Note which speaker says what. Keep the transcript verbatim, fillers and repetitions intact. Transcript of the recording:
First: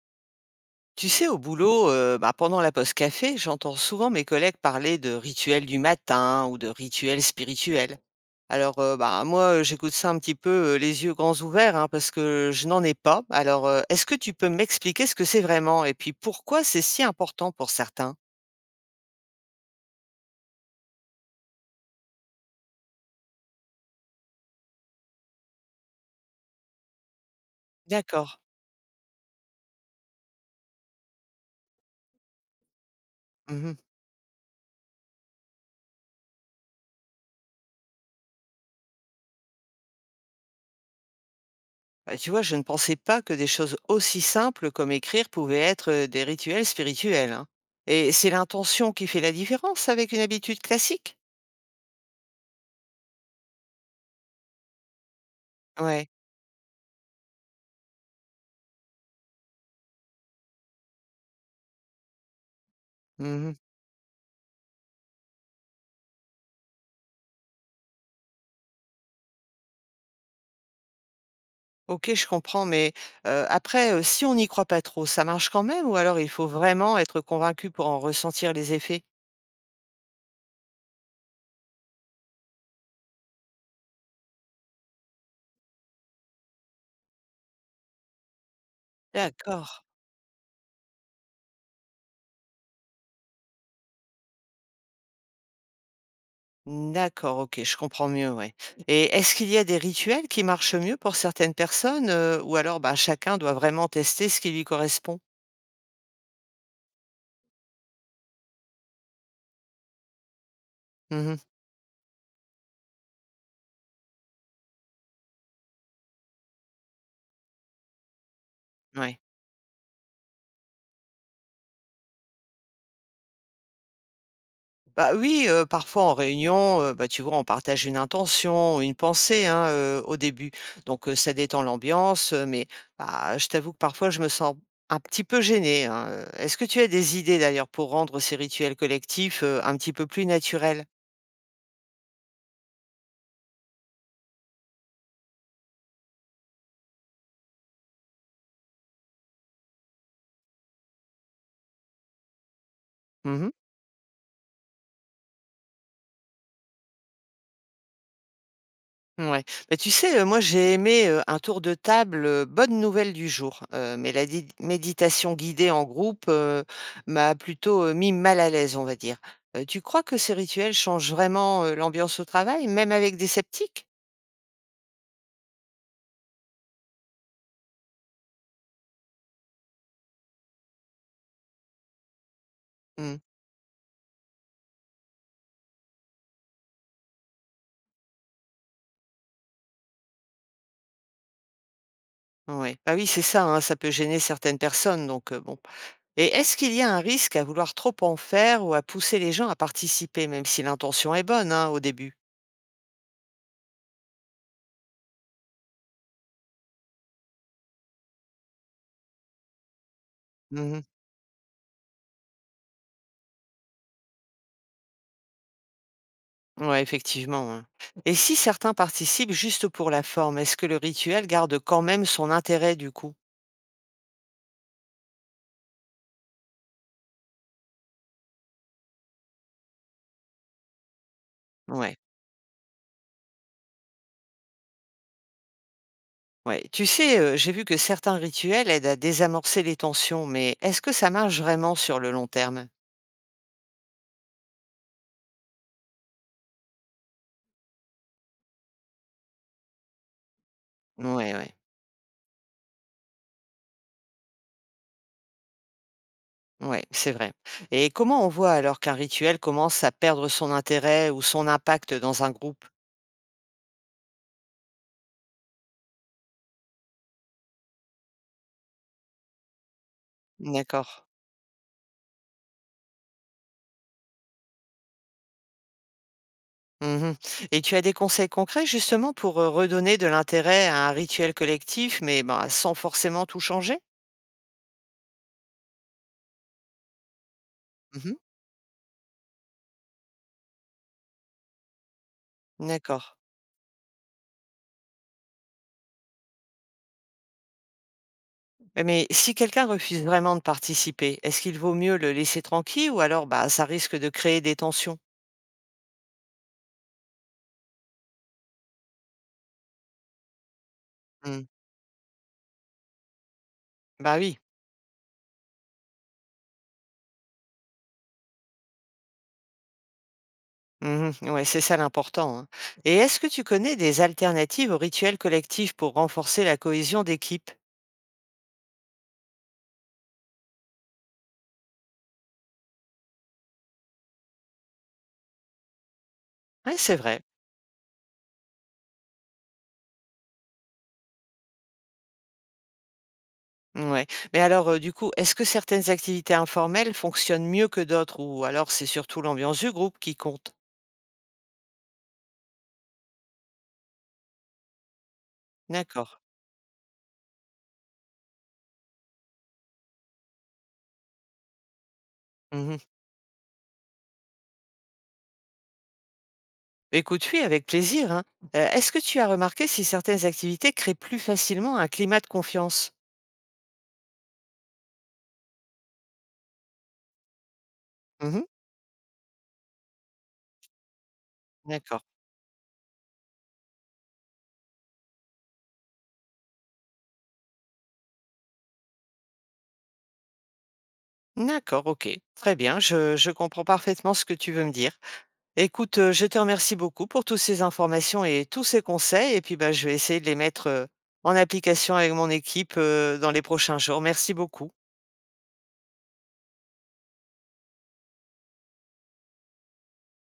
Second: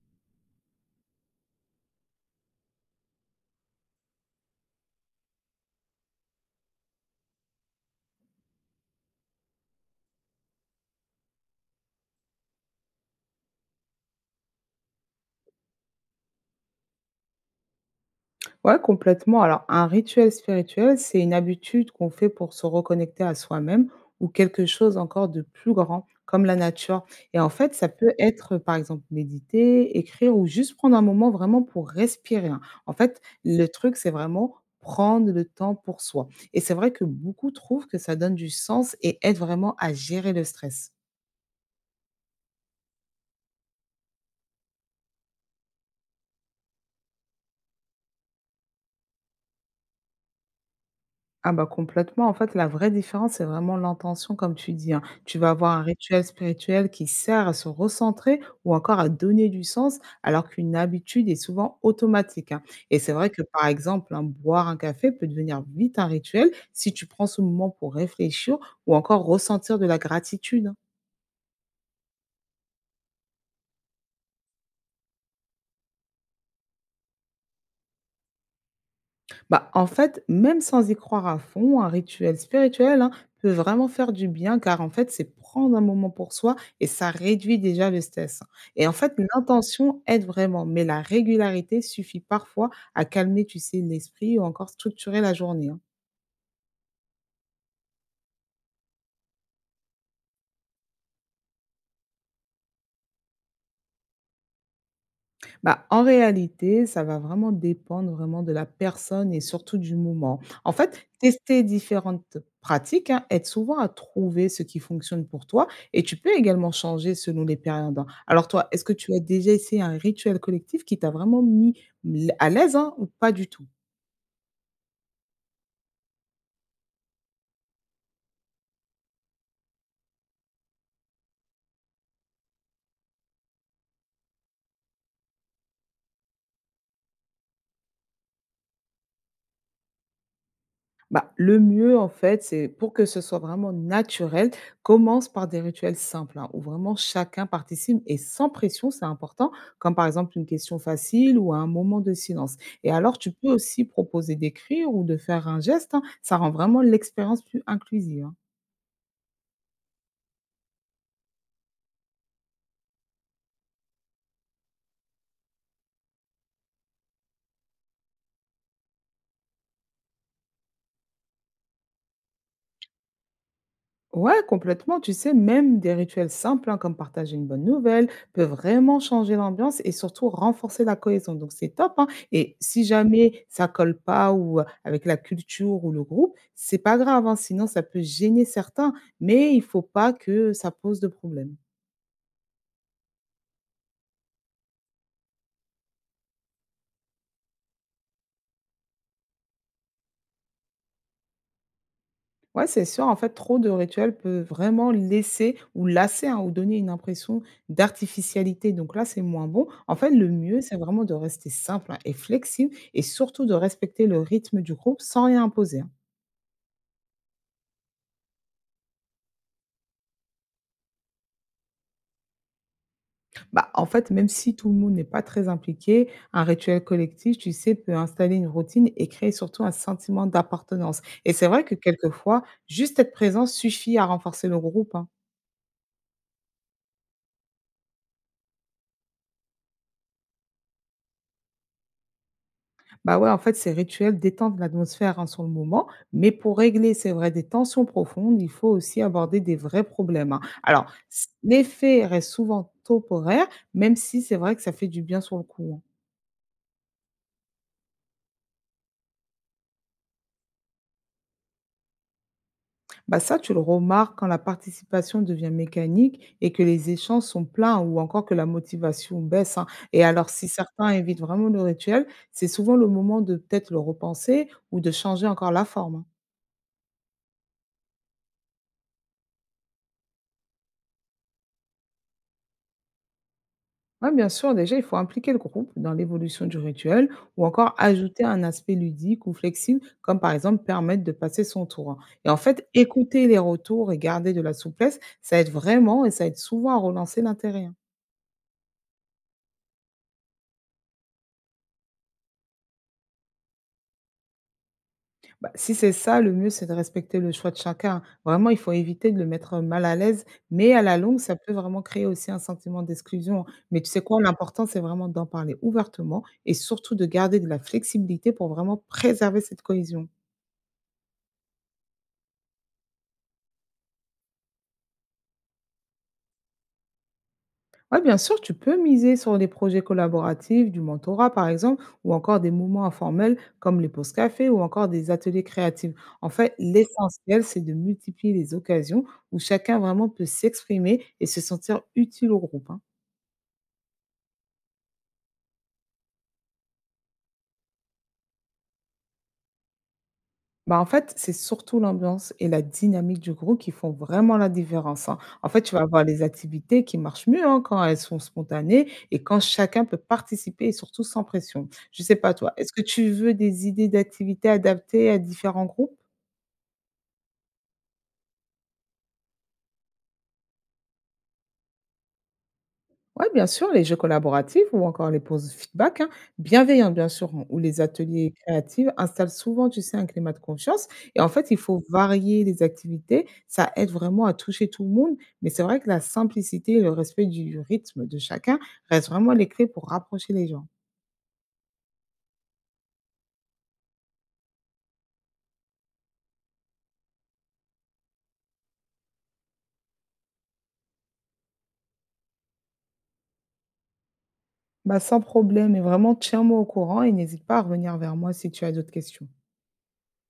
Speaker 1: Tu sais, au boulot, euh, bah, pendant la pause café, j'entends souvent mes collègues parler de rituels du matin ou de rituels spirituels. Alors, euh, bah, moi, euh, j'écoute ça un petit peu euh, les yeux grands ouverts hein, parce que je n'en ai pas. Alors, euh, est-ce que tu peux m'expliquer ce que c'est vraiment et puis pourquoi c'est si important pour certains?
Speaker 2: Ouais, complètement. Alors, un rituel spirituel, c'est une habitude qu'on fait pour se reconnecter à soi-même ou quelque chose encore de plus grand, comme la nature. Et en fait, ça peut
Speaker 1: D'accord.
Speaker 2: être, euh, par exemple, méditer, écrire ou juste prendre un moment vraiment pour respirer, hein. En fait, le
Speaker 1: Mhm.
Speaker 2: truc, c'est vraiment prendre le temps pour soi. Et c'est vrai que beaucoup trouvent que ça donne du sens et aide vraiment à gérer le stress.
Speaker 1: Bah, tu vois, je ne pensais pas que des choses aussi simples comme écrire pouvaient être euh, des rituels spirituels, hein. Et c'est l'intention qui fait la différence avec une habitude classique?
Speaker 2: Ah bah complètement. En fait, la vraie différence, c'est vraiment l'intention, comme tu dis, hein. Tu vas avoir un
Speaker 1: Ouais.
Speaker 2: rituel spirituel qui sert à se recentrer ou encore à donner du sens, alors qu'une habitude est souvent automatique, hein. Et c'est vrai que, par exemple, hein, boire un café peut devenir vite un rituel si tu prends ce moment pour réfléchir ou encore ressentir de la gratitude, hein.
Speaker 1: OK, je comprends, mais heu, après, heu, si on n'y croit pas trop, ça marche quand même ou alors il faut vraiment être convaincu pour en ressentir les effets?
Speaker 2: Bah, en fait, même sans y croire à fond, un rituel spirituel, hein, peut vraiment faire du bien car en fait, c'est prendre un moment pour soi et ça réduit déjà le stress. Et en fait,
Speaker 1: D'accord,
Speaker 2: l'intention aide vraiment, mais la régularité suffit parfois à calmer, tu sais, l'esprit ou encore structurer la journée, hein.
Speaker 1: d'accord, OK, je comprends mieux, ouais. Et est-ce qu'il y a des rituels qui marchent mieux pour certaines personnes, heu, ou alors, bah, chacun doit vraiment tester ce qui lui correspond?
Speaker 2: Bah, en réalité, ça va vraiment dépendre vraiment de la personne et surtout du moment. En fait,
Speaker 1: Mmh,
Speaker 2: tester différentes pratiques, hein, aide souvent à trouver ce qui fonctionne pour toi et tu peux également changer selon les périodes, hein. Alors toi, est-ce que tu
Speaker 1: ouais.
Speaker 2: as déjà essayé un rituel collectif qui t'a vraiment mis l- à l'aise, hein, ou pas du tout?
Speaker 1: Bah oui, heu, parfois en réunion, heu, bah, tu vois, on partage une intention, une pensée, hein, heu, au début. Donc heu, ça détend l'ambiance, heu, mais bah, je t'avoue que parfois je me sens un petit peu gênée, hein, heu. Est-ce que tu as des idées d'ailleurs pour rendre ces rituels collectifs, heu, un petit peu plus naturels?
Speaker 2: Bah, le mieux, en fait, c'est pour que ce soit vraiment naturel, commence par des rituels simples, hein, où vraiment chacun participe et sans pression, c'est important, comme par exemple une question facile ou un moment de silence. Et alors, tu peux
Speaker 1: Mmh.
Speaker 2: aussi proposer d'écrire ou de faire un geste, hein, ça rend vraiment l'expérience plus inclusive, hein.
Speaker 1: Ouais. Bah, tu sais, heu, moi, j'ai aimé, heu, un tour de table, heu, bonnes nouvelles du jour, heu, mais la di méditation guidée en groupe, heu, m'a plutôt, heu, mis mal à l'aise, on va dire. Heu, tu crois que ces rituels changent vraiment, heu, l'ambiance au travail, même avec des sceptiques?
Speaker 2: Ouais, complètement. Tu sais, même des rituels simples, hein, comme partager une bonne nouvelle, peuvent vraiment changer l'ambiance et surtout renforcer la cohésion. Donc, c'est top, hein. Et si
Speaker 1: Mmh.
Speaker 2: jamais ça colle pas ou euh, avec la culture ou le groupe, c'est pas grave, hein. Sinon, ça peut gêner certains. Mais il faut pas que ça pose de problème.
Speaker 1: Ouais. Bah, oui, c'est ça, hein, ça peut gêner certaines personnes, donc heu, bon. Et est-ce qu'il y a un risque à vouloir trop en faire ou à pousser les gens à participer, même si l'intention est bonne, hein, au début?
Speaker 2: Ouais, c'est sûr, en fait, trop de rituels peut vraiment laisser ou lasser, hein, ou donner une impression d'artificialité. Donc là, c'est moins bon. En fait, le mieux, c'est
Speaker 1: Mmh.
Speaker 2: vraiment de rester simple, hein, et flexible et surtout de respecter le rythme du groupe sans rien imposer, hein.
Speaker 1: Ouais, effectivement, hein. Et si certains participent juste pour la forme, est-ce que le rituel garde quand même son intérêt du coup?
Speaker 2: Bah, en fait, même si tout le monde n'est pas très impliqué, un rituel collectif, tu sais, peut installer une routine et créer surtout un sentiment d'appartenance. Et c'est vrai que
Speaker 1: Ouais,
Speaker 2: quelquefois, juste être présent suffit à renforcer le groupe, hein.
Speaker 1: ouais. Tu sais, euh, j'ai vu que certains rituels aident à désamorcer les tensions, mais est-ce que ça marche vraiment sur le long terme?
Speaker 2: Bah, ouais, en fait, ces rituels détendent l'atmosphère, hein, sur le moment, mais pour régler, c'est vrai, des tensions profondes, il faut aussi aborder des vrais problèmes, hein. Alors, s
Speaker 1: Ouais, ouais,
Speaker 2: l'effet reste souvent temporaire, même si c'est vrai que ça fait du bien sur le coup, hein.
Speaker 1: ouais, c'est vrai. Et comment on voit alors qu'un rituel commence à perdre son intérêt ou son impact dans un groupe?
Speaker 2: Bah, ça, tu le remarques quand la participation devient mécanique et que les échanges sont pleins ou encore que la motivation baisse, hein. Et alors, si certains
Speaker 1: D'accord.
Speaker 2: évitent vraiment le rituel, c'est souvent le moment de peut-être le repenser ou de changer encore la forme, hein.
Speaker 1: Mhm. Et tu as des conseils concrets justement pour euh, redonner de l'intérêt à un rituel collectif, mais bah, sans forcément tout changer?
Speaker 2: Ouais, bien sûr, déjà, il faut impliquer le groupe dans l'évolution du rituel ou encore ajouter un aspect ludique ou flexible, comme par exemple permettre de passer son tour, hein. Et en fait,
Speaker 1: D'accord.
Speaker 2: écouter les retours et garder de la souplesse, ça aide vraiment et ça aide souvent à relancer l'intérêt, hein.
Speaker 1: Et mais si quelqu'un refuse vraiment de participer, est-ce qu'il vaut mieux le laisser tranquille ou alors bah, ça risque de créer des tensions?
Speaker 2: Bah, si c'est ça, le mieux, c'est de respecter le choix de chacun, hein. Vraiment, il faut éviter de le mettre mal à l'aise, mais à la longue, ça
Speaker 1: Mm.
Speaker 2: peut vraiment créer aussi un sentiment d'exclusion, hein. Mais tu sais
Speaker 1: Bah
Speaker 2: quoi,
Speaker 1: oui.
Speaker 2: l'important, c'est vraiment d'en parler ouvertement et surtout de garder de la flexibilité pour vraiment préserver cette cohésion.
Speaker 1: Mhm. Ouais, c'est ça l'important, hein. Et est-ce que tu connais des alternatives aux rituels collectifs pour renforcer la cohésion d'équipe?
Speaker 2: Ouais, bien sûr, tu peux miser sur des projets collaboratifs, du mentorat par exemple, ou encore des moments informels comme les pauses café ou encore des ateliers créatifs. En fait,
Speaker 1: Oui, c'est vrai.
Speaker 2: l'essentiel, c'est de multiplier les occasions où chacun vraiment peut s'exprimer et se sentir utile au groupe, hein.
Speaker 1: Ouais. Mais alors, euh, du coup, est-ce que certaines activités informelles fonctionnent mieux que d'autres ou alors c'est surtout l'ambiance du groupe qui compte?
Speaker 2: Bah, en fait, c'est surtout l'ambiance et la dynamique du groupe qui font vraiment la différence, hein. En fait, tu vas avoir
Speaker 1: D'accord.
Speaker 2: les activités qui marchent mieux, hein, quand elles sont spontanées et quand chacun peut participer et surtout sans pression. Je sais pas toi, est-ce
Speaker 1: Mhm.
Speaker 2: que tu veux des idées d'activités adaptées à différents groupes?
Speaker 1: Écoute, oui, avec plaisir, hein. Heu, est-ce que tu as remarqué si certaines activités créent plus facilement un climat de confiance?
Speaker 2: Oui, bien sûr, les jeux collaboratifs ou encore les pauses feedback, hein, bienveillantes bien sûr, hein, ou les ateliers
Speaker 1: Mmh,
Speaker 2: créatifs installent souvent, tu sais, un climat de confiance. Et en fait, il faut
Speaker 1: d'accord.
Speaker 2: varier les activités. Ça aide vraiment à toucher tout le monde. Mais c'est vrai que la simplicité et le respect du rythme de chacun restent vraiment les clés pour rapprocher les gens.
Speaker 1: D'accord, OK. Très bien, je je comprends parfaitement ce que tu veux me dire. Écoute, heu, je te remercie beaucoup pour toutes ces informations et tous ces conseils et puis, bah, je vais essayer de les mettre, heu, en application avec mon équipe, heu, dans les prochains jours. Merci beaucoup.
Speaker 2: Bah, sans problème, et vraiment, tiens-moi au courant et n'hésite pas à revenir vers moi si tu as d'autres questions.